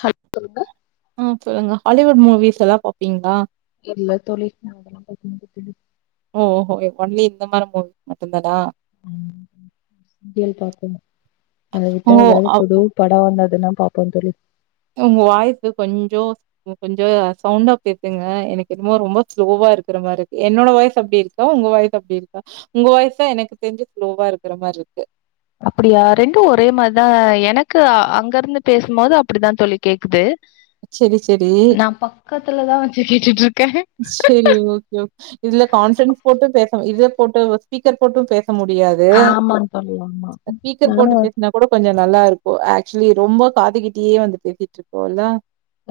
Hello சொல்லுங்க ம் சொல்லுங்க ஹாலிவுட் மூவிஸ் எல்லா பாப்பீங்களா இல்ல தோழி [inaudible] ஒ ஹோ ஒ ஓன்லி இந்த மாரி மூவிஸ் மட்டுதானா [unintelligible] அத ஓ விட்டா ஏதாவது பொது அப் பட வந்ததுன்னா பாப்போ தோழி உங்க வாய்சு கொஞ்சோ கொஞ்சோ சவுண்டா பேசுங்க எனக்கு என்னமோ ரொம்ப ஸ்லோவா இருக்கிற மாதிரி இருக்கு என்னோட வாய்ஸ் அப்டி இருக்கு உங்க வாய்ஸ் அப்டி இருக்கா உங்க வய்ஸ் தா எனக்கு தெரிஞ்சு ஸ்லோவா இருக்கிற மாரி இருக்கு அப்டியா ரெண்டு ஒரே மாரிதா எனக்கு அங்க இருந்து பேசும்போது அப்டிதான் தோழி கேக்குது சரி, சரி. நா பக்கத்துலதான் வச்சு கேட்டுட்டு இருக்கே சரி ஓகே இதுல கான்பிரன்ஸ் போட்டும் பேசு இதுல போட்டு ஸ்பீக்கர் போட்டு பேசு முடியாது ஆமா தோழி ஆமா ஸ்பீக்கர் நானு போட்டு பேசினா கூட கொஞ்சோ நல்லா இருக்கும் ஆக்சுவலி ரொம்ப காதுகிட்டயே வந்து பேசிட்டு இருக்கோல்ல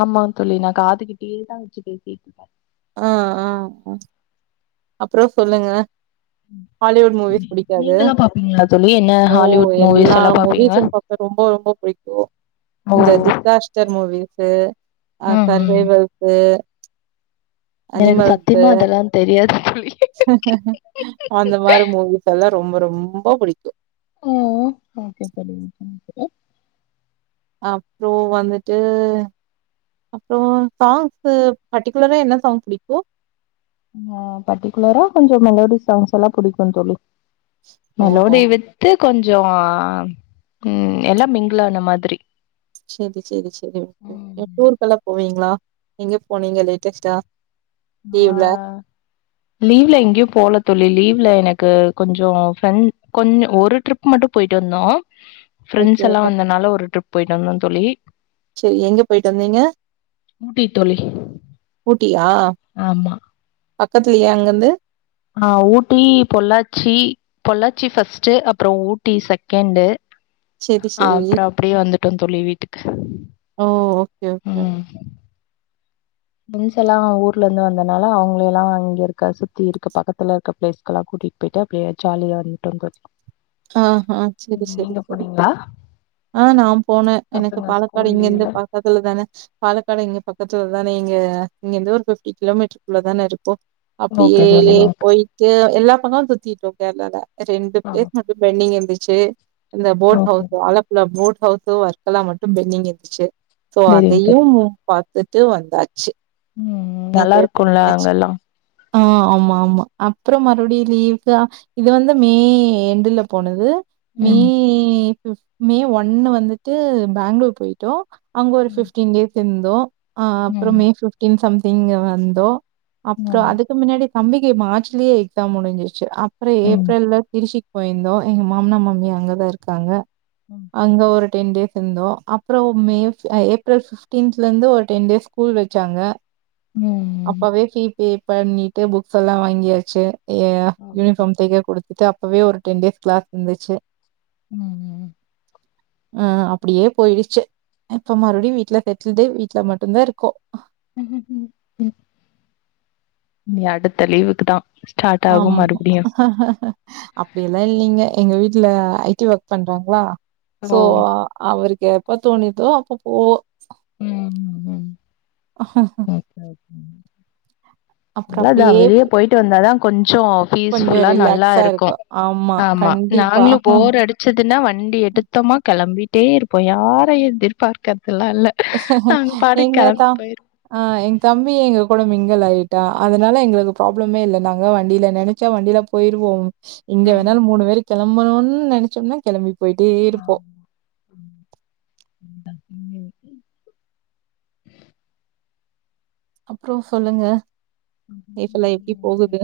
ஆமா தோழி நான் காதுகிட்டே தா வச்சு பேசிட்டு இருப்பே அ அ அப்பறோ சொல்லுங்க ஹாலிவுட் மூவிஸ் புடிக்காது நீங்க எல்லா பாப்பீங்களா தோழி என்ன ஓ ஹாலிவுட் மூவிஸ் எல்லா பாப்பீங்களா மூவிஸும் பாக்க ரொம்ப ரொம்ப பிடிக்கு இந்த டிசாஸ்டர் மூவிஸு ம் ம் சர்வைவல்ஸு எனக்கு அனிமல்ஸு சத்தியமா அதெல்லா தெரியாது தோழி அந்த மாரி மூவிஸ் எல்லா ரொம்ப ரொம்ப பிடிக்கு ம் ஓகே [unintelligible] அப்றோ வந்துட்டு அப்றோ சாங்ஸ் பர்டிகுலரா என்ன சாங்ஸ் பிடிக்கு அ பர்டிகுலரா கொஞ்சொ மெலோடி சாங்ஸ் எல்லா புடிக்கு தோழி ஓஹோ மெலோடி வித் [unintelligible] கொஞ்சொ ம் எல்லா மிங்லான மாதிரி சேரி சேரி சேரி என் டூருக்கு எல்லா போவீங்களா எங்க போனீங்க லேட்டஸ்ட்டா அ லீவ்ல லீவ்ல எங்கேயு போல தோழி லீவ்ல எனக்கு கொஞ்சொ ஃப்ரெண்ட் கொஞ்ச ஒரு ட்ரிப் மட்டு போயிட்டு வந்தோ ஓகே ஃப்ரெண்ட்ஸ் எல்லா வந்தனால ஒரு ட்ரிப் போயிட்டு வந்தோ தோழி தந்தீங்க ஊட்டித்தோழி ஊட்டியா ஆமா பக்கத்துலயா அங்கிருந்து அ ஊட்டி பொள்ளாச்சி பொள்ளாச்சி ஃபஸ்ட் அப்றோ ஊட்டி செகண்டு் சேரி அ சேரி அப்புறோ அப்டியே வந்துட்டோ தோழி வீட்டுக்கு ஓ ஓகே ஓகே ம் ரென்ஸ் எல்லா ஊர்ல இருந்து வந்தனால அவுங்கள எல்லா இங்க இருக்க சுத்தி இருக்க பக்கத்துல இருக்க பிளேஸ்கெல்லா கூட்டிட்டு அப்பிட்டா அப்டியே ஜாலியா வந்துட்டோங்க ஆ ஆ சேரி சேரி சேரி ஆ நா போனே எனக்கு பசங்க பாலக்காடு ஸ்கூல் இங்க இருந்து லீவ்ல பக்கதுல தானே பாலக்காடு இங்க பக்கத்துல தானே இங்க இங்கரிந்து ஒரு பிஃப்டி கிலோமீட்டருக்குள்ள தானே இருக்கு ஓகே அப்டியே தோழி ஓகே போயிட்டு எல்லா பக்கம் சுத்திட்டோ கேரளால ரெண்டு ஆ பிளேஸ் மட்டு பெண்டிங் இருந்துச்சு இந்த போர்ட் ஓகே ஹவுஸ் ஆழப் இந்த போட் ஹவுஸ் வர்க்கலா மட்டு பென்டிங் இருந்துச்சு சோ செரிங்க தோழி அதையும் பாத்துட்டு வந்தாச்சு ம் நல்லா என்ஜாய் இருக்குல்ல பண்ணியாச்சு. அங்கெல்லா ஆ ஆமா ஆமா அப்புறோ மறுபடியு லீவுக்கு அ இது வந்து மே எண்டுல போனது மே ம் ஃபி மே ஒன்னு வந்துட்டு பேங்ளூர் போயிட்டோ அங்க ஒரு ம் ஃபிஃப்டீன் டேஸ் இருந்தோ அ ம் அப்புறம் மே ஃபிஃப்டீன் சம்திங் இங்க வந்தோ அப்புற அதுக்கு முன்னாடி தம்பிக்கு மார்ச்லயே எக்ஸாம் முடிஞ்சிருச்சு அப்புற ம் ம் ஏப்ரல்ல திருச்சி போயிருந்தோ எங்க மாமனா மாமியா அங்கதா இருக்காங்க ம் அங்கே ஒரு டென் டேஸ் இருந்தோ அப்புற மே அ ஏப்ரல் சிக்ஸ்டீன்ல இருந்து ஒரு டென் டேஸ் ஸ்கூல் வச்சாங்க ம் அப்பவே ஃபீ பே பண்ணிட்டு புக்ஸ் எல்லா வாங்கியாச்சு எ ஓகே யூனிஃபார்ம் தெக்க குடுத்துட்டு அப்பவே ஒரு டென் டேஸ் கிளாஸ் இருந்துச்சு ம் ம் அ அப்டியே போயிடுச்சு இப்ப மறுபடியு வீட்டு்ல செட்டுல்டு வீட்டுல மட்டுதா இருக்கோ இனி அடுத்த லீவுக்கு தா ஸ்டார்ட் ஆமா ஆகும் மறுபடியு அப்டி எல்லாம இல்லைங்க எங்க வீட்டுல ஐ டி ஒர்க் பண்றாங்களா ஓ சோ அவருக்கு எப்ப தோணுதோ அப்ப போ ம் ம் அப்புறோ நல்லதுதா அப்படியே வெளியே போயிட்டு வந்தாதா கொஞ்சோ கொஞ்சோ பீஸ்ஃபுல்லா நல்லா ரிலாக்ஸா இருக்கு ஆமா கண்டிப்பா நாங்களு போர் அடி ச்சதுன்னா வண்டி எடுத்தமா கெளம்பிட்டே இருப்போ யாரை எதிர்பார்க்கதலா இல்ல நாங்க பாட்டுக்கு எங்க கா கெளம்பி போயிருவோ. அ எங் தம்பி எங்க கூட மிங்குல் ஆயிட் டா அதனால எங்களுக்கு ப்ராப்ளமே இல்ல நாங்க வண்டியில நெனச்சா வண்டியில போயிருவோ எங்க ம். வேணாலு மூணு பேர் கெளம்பணுன்னு நெனச்சோம்னா கெளம்பி போயிட்டே இருப்போ [unintelligible] அப்புற சொல்லுங்க லைஃபெல்லா எப்டி போகுது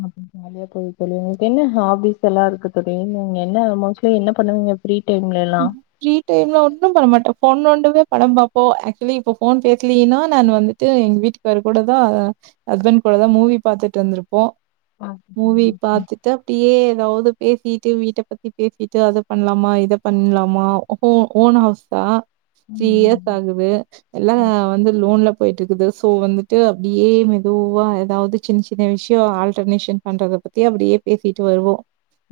ஆ நெயா போயி தோழி உங்களுக்கு என்ன ஹாபீஸ் எல்லா இருக்கு தோழி நீங்க என்ன மோஸ்ட்லி என்ன பண்ணுவீங்க ஃப்ரீ டைம்ல எல்லா ஃப்ரீ டைம்ல ஒன்னும் பண்ணமாட்டே ஃபோன் நோண்டுவே படம் பாப்போ ஆக்சுவலி இப்ப ஃபோன் பேசலீன்னா நான் வந்து ட்டு எங்க வீட்டுக்காரரு கூட தா ஹஸ்பண்ட் கூடதா மூவி பாத்துட்டு இருந்துருப்போ மூவி ம். பாத்துட் டு அப்டியே எதாவது பேசிட்டு வீட்ட பத்தி பேசிட்டு அது பண்ணலாமா இத பண் லாமா ஓ ஓன் ஹவுஸ்தா த்ரீ இயர்ஸ் ம். ஆகுது எல்லா ஓகே. வந்து லோன்ல போய்ட்டிருக்குது சோ வந்துட்டு அப்டியே மெதுவா எதாவ்து சின்ன சின்ன விஷ்யோ ஆல்டர்னேஷன் பண்றத பத் தி அப்டியே பேசிட்டு வருவோ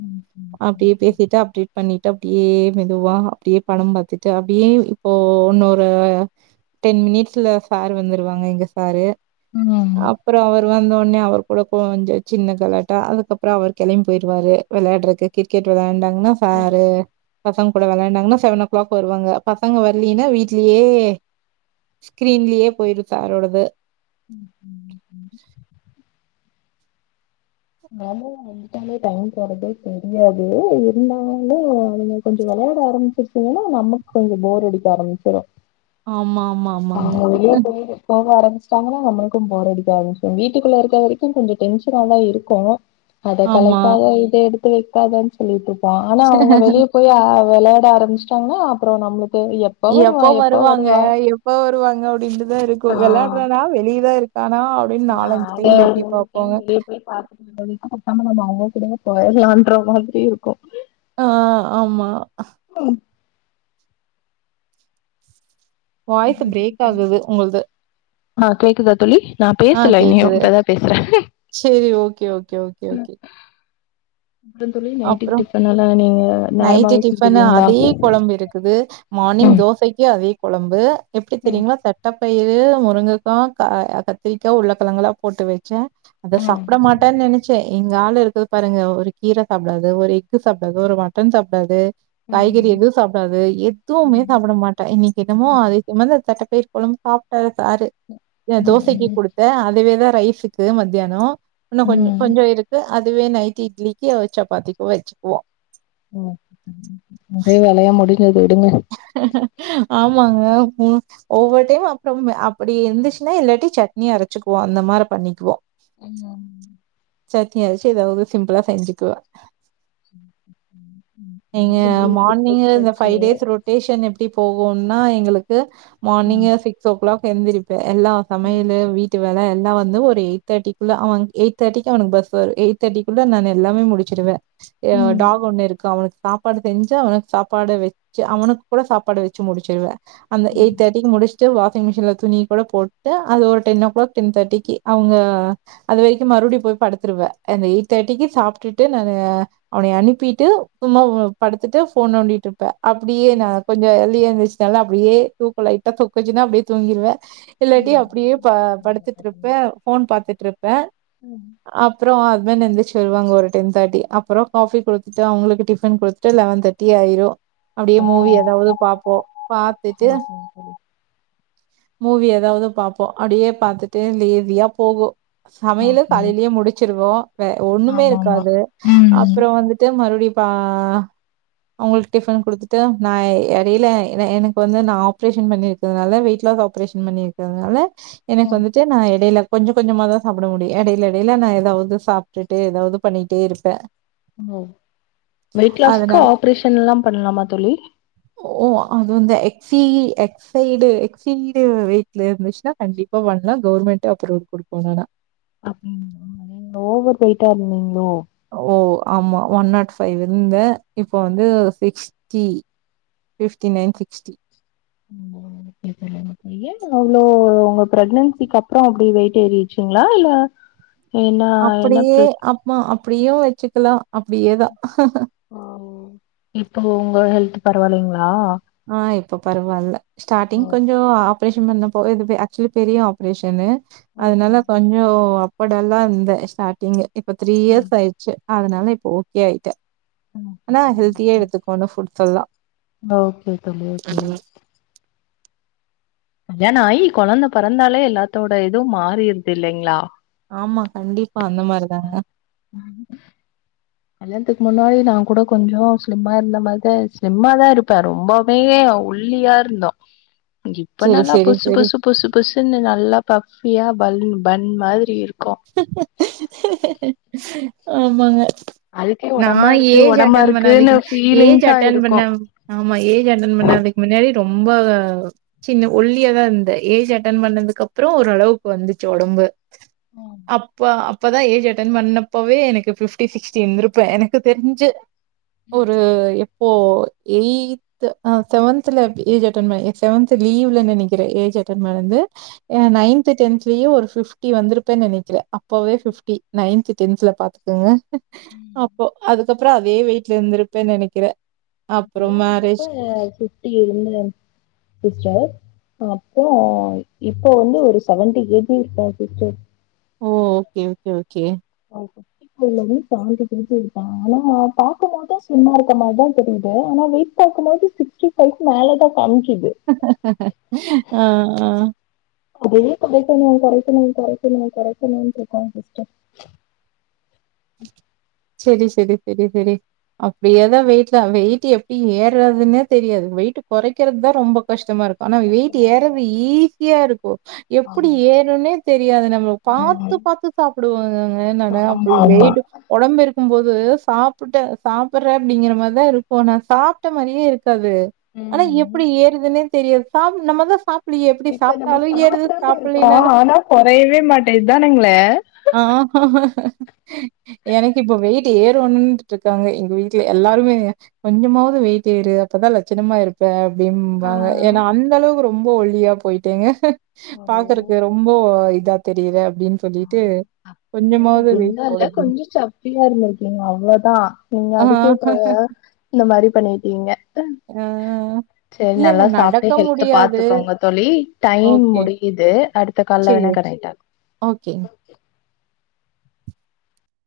ம். அப்டியே பேசிட்டு அப்டேட் பண்ணிட்டு அப்டி யே மெதுவா அப்டியே படம் பாத்துட்டு அப்டியே இப்போ உன்னொரு டென் மினிட்ஸ்ல சார் வந்துருவாங்க எங்க சாரு ம் ம். ம். அப்புறோ அவர் வந்தோட்னே அவர் கூட கொஞ்சோ சின்ன கலாட்டா அதுக்கப்றோ அவர் கெளைம் போய்ருவாரு வெளாட்றக்கு கிரிக்கெட் விளாண்டாங்னா சாரு பசங் கூட வெளாண்டாங்னா சவன்னோ கிளாக் வருவாங்க பசங்க வர்லினா வீ்ட்லயே ஸ்கிரீன்லியே போய்ரு சாரோடது ம் ம் ம் நல்லவுங்க அந்த டைம்ல டைம் போறதே தெரியாது இருந்தாலு அவ்ங்க கொஞ்சோ வெளையாட ஆரமிச்சாச் சா ஏனா நமக் கொஞ்சோ போர் அடிக்க ஆரமிச்சிரு ஆமா ஆமா ஆமாங்க. அவுங்க வெளிய போமோது போக ஆரமிச்சட்டாங்கனா நம்மளுக்கு போறடிக்க ஆரமிச்ரு வீட்டுக்குள்ள இருக்ற வரைக்கு கொஞ்சோ டென்ஷனாதா இருக்கூ அத ஆமா. களைக்காத இத எடுத்து வைக்காதன் சொல்லிட்ருப்போ ஆனா அவுங்க வெளிய போய் ஆ வெளாட ஆரமிச்ட்டாங்னா அப்புறோ நம்ளுக்கு எப் எப்போ வருவாங்க எப் ப வருவாங்க அப்டின்ட்டுதா இருக்கு ஆ வெளையாட்றானா வெளியதா இருக்கானா அப்டின்னு ஆ அத டைம் எட்டி ஒரு டைம் பாப்போங்க. வெளிய போய் பாத் தவைக்கு அப்ப நம்ம இன்னு அவ்ங்க கூடவே போய்ர்லான்ற மாதிரி இருக்கு ஆ ஆமா தோழி வாய்ஸ் பிரேக் ஆகுது உங்கள்து. ஆ கேக்குதா தோழி நான் ஆ பேசல இனியு கேக்குது. இப்பதா பேசுற சரி, ஓகே, ஓகே, ஓகே, ம் ஓகே. அப்றோ தோழி அப்புறம் நைட்டுக்கு டிஃப்பனலா நீங்க நைட்டு நேரமாவே டிஃபனு செஞ்சுருவீங்ளா அதே குழம்பு இருக்குது. மார்னிங் தோசைக்கு அதே கொழம்பு எப்டி ம் தெரியுங்ளா தட் டப்பயிறு முருங்கக்கா க அ கத்திரிக்கா உள்ளக்கிழங்குலா போட்டு வச்சா அத ம் சாப்புட மாட் டா நெனைச்சே எங்க ஆள் இருக்குது பாருங்க ஒரு கீர சாப்டாது ஒரு எக்கு சாப்டாது ஒரு மட்டன் சாப்டாது ம் காய்கறி எதூ சாப்டாது எதுவ்மே சாப்புட மா ட்டா இன்னைக்கு என்னமோ அதிசயமாதா தட்ட பயிர் கொழம்பு சாப்ட்டாக சாரு நா ம் தோசைக்கு ம் குடுத் த அதுவேதா ரைஸுக்கு மத்யானோ இன்னு கொஞ்சு ம் கொஞ்சோ இருக்கு அதுவே நைட்டு இட்லிக்கு வச் சப்பாத்திக்கு வச்சுக்குவோ ஒரே வேலையா முடிஞ்சது விடுங்க ஆமாங்க ம் ஒவ்வொர் டைம் அப்றமு அப்புடி இருந்துச்னா இல்லாட்டி சட்னி அரைச்சிக்குவோ அந்த மார பண்ணிக்குவோ ம் சட்னி அரச்சு எதாவது சிம்புளா செஞ்சுக்குவ நீங்க மார்னிங்கு இந்த ஃபை படிச்சாச்சு டேஸ் ரொ ட்டேஷன் எப்டி போகுனா எங்குளுக்கு ம் மார்னிங்கு சிக்ஸோ கிளாக் எந்திரிப்பே எல்லா சமையலு வீட் வேல எல்லா வந்து ஒரு எயிட் தேட்டிக்குள்ள அவன் எயிட் தேட்டிக்கு அவனுக்கு பஸ்ஸு வரும் எயிட் தேட்டிக்குள்ள நான்னு எல்லாமே முடிச்சுடுவே அ ம் டாக் ஒண்ணு இருக்கு அவனுக்கு சாப்பாடு செஞ்சு அவனுக்கு சாப்பாட வச்சு அவனுக் கூட சாப்பாடு வச்சு முடிச்சிடுவே அந்த எய்ட் தேட்டிக்கு முடிச் சு வாஷிங்மிஷின்ல துணி கூட போட்டு அது ஒரு டென் ஓ கிளாக் டென் தேட்டிக்கு அவுங்க அது வரைக்கு மறுபடியு போய் படுத்துருவே அந்த எயிட் தேட்டிக்கு சாப்ட்டுட்டு நானு அவன அனுப்பிட்டு சும்மா படுத்துட்டு போன் நோண்டிட்டுருப்பே அப்டியே நா கொஞ்சோ ஏர்லியா எந்துரிச்சதுனால அப்டியே தூக்கோ லைட்டா சொக்கிச்சுன்னா அப்டியே தூங்கிடுவே இல்லாட்டி ம் அப்டியே பா இனிமே கொஞ்சோ வேல படுத்துட்டுருப்பே பாக்கணு போன் பாத்துட்டுருப்பே ம் அப்றோ ஹஸ்பண்டு எழுந்திரிச்சு வருவாங்க ஒரு டென் தேட்டி அப்றோ காபி குடுத்துட்டு அவுங்களுக்கு டிஃபன் குடுத்துட்டு லெவன் தே ட்டி ஆயிரு [inaudible] போய் பாப்போ பாத்துட்டு ஓகேங்க தோழி மூவி ஏதாவது பாப்போ அப்டியே பாத்துட்டு லேதியா போவோ சமையலு ஓகே காலைலயே முடிச்சிருவோ வே ஒன்னுமே ஆமா ஆமா இருக்காது ம் அப்றோ வந்துட் ட்டு மறுபடியு பா அவுங்களுக்கு டிஃபன் குடுத்துட்டு நா எடையில எனக்கு வந்து நா ஆப்ரேஷன் பண்ணிருக்கனால வெயிட் [unintelligible] ஆப்ரேஷன் பண்ணிருக்கதுனால எனக்கு ஓ வந்து ட்டு நா எடையில கொஞ்சோ கொஞ்சோமா தா சாப்ட முடியு எடைல எடைல நா ஏதாவது சாப்டுட்டு ஏதாவது பண்ணிட்டேருப்பே ஒ வெயிட் லாஸ்க்கு அதனால ஆப்ரேஷன்லா பண்ணலாமா தோழி ஓ அது வந்து எக் சி இ எக் சைடு எ சீடு வெயிட்ல இருந்துச்சுன்னா கண்டிப்பா பண்ணலா கவர்மெண்ட்டே அப்ரூவல் குடுக்கு இல்லனா ஓவர் வெயிட்டாருந்தீங்ளோ ஓ ஆமா ஒன் நாட் ஃபைவ் இருந்தே இப்போ வந்து சிக்ஸ்டி ஃபிஃப்டி நைன் சிக்ஸ்டி ம் ஓ இது தெரியாம ஏங்க அவ்ளோ உங்க பிரெக்னன்சிக்கப்றோ அப்டி வெயிட் ஏறிச்சுங்களா இல்ல ஏனா ஏன்ன பிரக் மா அப்டியு வச்சுக்கலா அப்டியே தா ம் இப்போ உங்க ஹெல்த் பரவாயில்லைங்ளா ஆ இப்ப பரவாயில்ல ஸ்டார்டிங் கொஞ்சோ ஆப்ரேஷன் பண்ணப்போ இது பெ ஆக்சுவலி பெரிய ஆப் ரேஷன்னு அதனால கொஞ்சோ அப்ப டல்லாருந்தே ஸ்டார்ட்டிங்கு இப்ப த்ரீ இயர்ஸ் ஆய்ச்சு அதனால இப்போ ஓ கே ஆயிட்டே ஆனா ஹெல்த்தியா எடுத்துக்கனு ஃபுட்ஸ்செல்லா ஓ கே தோழி ஓ கே கல்யாணோ ஆயி கொழந்த பொறந்தாலே எல்லாத்தோட இதும் மாறிருது இல்லைங்களா ஆமா கண்டிப் பா அந்த மாரிதாங்க கல்யாணத்துக்கு முன்னாடி நா கூட கொஞ்சோ ஸ்லிம்மா இருந்த மாரிதா ஸ்லிம்மா தா இருப்பே ரொம்ப நீயே ஒள்ளியாருந்தோ இப்ப செரி நல்லா செரி பொசு செரி பொசு பொசு பொசுன்னு நல்லா பஃபியா பலூன் பண் மாரிருக்கோ ஆமாங்க அதுக்கே நா ஒடம்பா இருக்கு ஏஜ் ஒடம்பா அட்டன் பண்ண இருக்குன்னு வரைக்குமே ஏஜ் ஃபீலிங்ஸா அட்டன் இருக்கு பண்ண ஆமா ஏஜ் அட்டன் பண்ணதுக்கு முன்னாடி ரொம்ப சின்ன ஒல்லியா தாருந்தே ஏஜ் அட்டன் பண்ணதுக்கு அப்றோ ஓரளவுக்கு வந்துச்சு ஒடம்பு ம் அப்ப அப்பதா ஏஜ் அட்டென் பண்ணப்பவே எனக்கு பிப்டி சிக்ஸ்டி இருந்திருப்பே எனக்கு தெரிஞ்சு ஒரு எப்போ எய் செவன்த்ல ஏஜ் அட்டென் பன்ன செவன்த் லீ்வ்ல நெனைக்கிறே ஏஜ் அட்டென் பன்னது அ நைன்து டென்த்லயே ஒரு பிப்டி வந்துரு அப்பவே நினைக்கிறே அப்பவே பிப்டி நைன்து டென்த்ல பாத்துக்கங்க அப்போ அதுக்கப்புறோ அதே வெய்ட்டுல இருந்திருப்பேன்னு நினைக்கிறே கல்யாணத்தப்ப பிப்டி இருந்தே சிஸ்டர் அப்போ அ இப்போ வந்து ஒரு செவன்டி கேஜி இருப்பே சிஸ்டர் ஓ ஓகே ஓகே ஓகே ஓகே [unintelligible] ஆனா பார்க்க போதும் சும்மா இருக்க மாரிதா தெரியுது ஆனா வெய்ட் பாக்கு போது சிக்ஸ்டி ஃபய்க்கு மேலதா காமிக்குது ஆ ஆ வெயிட்டா கொறைக்கனு கொறைக்கனு கொறைக்கனு கொறைக்கனுன்ற இருக்கே சிஸ்டர் சேரி சேரி சேரி சேரி அப்டியேதா வெயிட்ல வெயிட் எப்பிடி ஏறதுன்னே தெரியாது வெயிட் கொறைக்கிறது தா ரொம்ப கஷ்டமா இருக் ஆனா வெயிட் கஷ்டமா இருக்கு ஏறவு ஈஸியா இருக்கு எப்பிடி ஆமா ஏறுனே தெரியாது நம்ம பாத்து ம் பாத்து சாப்புடுவோனுங்கங்க நானு ஆமா அப்பிடி ஆமா வெயிட்டு ஒடம்பு இருக்கு போது சாப்புட்ட சாப்பிற அப்பிடிங்கிற மாரிதா இருக்குகோ நா சாப்ட மாரியே இரு காது ஆனா ம் எப்புடி ஏறுதுன்னே தெரியாது சாப் நம்மதா சாப் இப்போ நம்ம சாப்புடாம இருக்கோ ஆனா கொறையவே மாட்டேதுதானேங்கலே ஆக எனக்கு இப்போ வெயிட்டு ஏறோனுன்ட்டு இருக்காங்க எங்க வீட்டுல எல்லாருமே கொஞ்சமாவது வெயிட்ஏறு அப்போதா லட்சணமா இருப்பே அப்டிபிம்பாங்க ஏன்னா அந்த அளவுக்கு ரொம்ப ஒல்லியா போயிட்டேங்க பாக்குறக்கு ரொம்ப இதா தெரிர அப்டின்னு சொல்லிட்டு கொஞ்சமாவது வெயிட் போடு அப்டின் ஃபிரியா இருந்திருக்கீங்க அவ்ளோதா நீங்க ஆ, அதுக்கே இப்ப இந்த மாரி பண்ணிட்டீங்க ஆ சேரி இல்ல, இல்ல நல்லா சாப்புட்டு நடக்க ஹெல்த முடியாது. பாத்துக்கோங்க தோழி டைம் ஓகே. முடியுது அடுத் த கால்லவோனா கடையுட்டா ஓ கே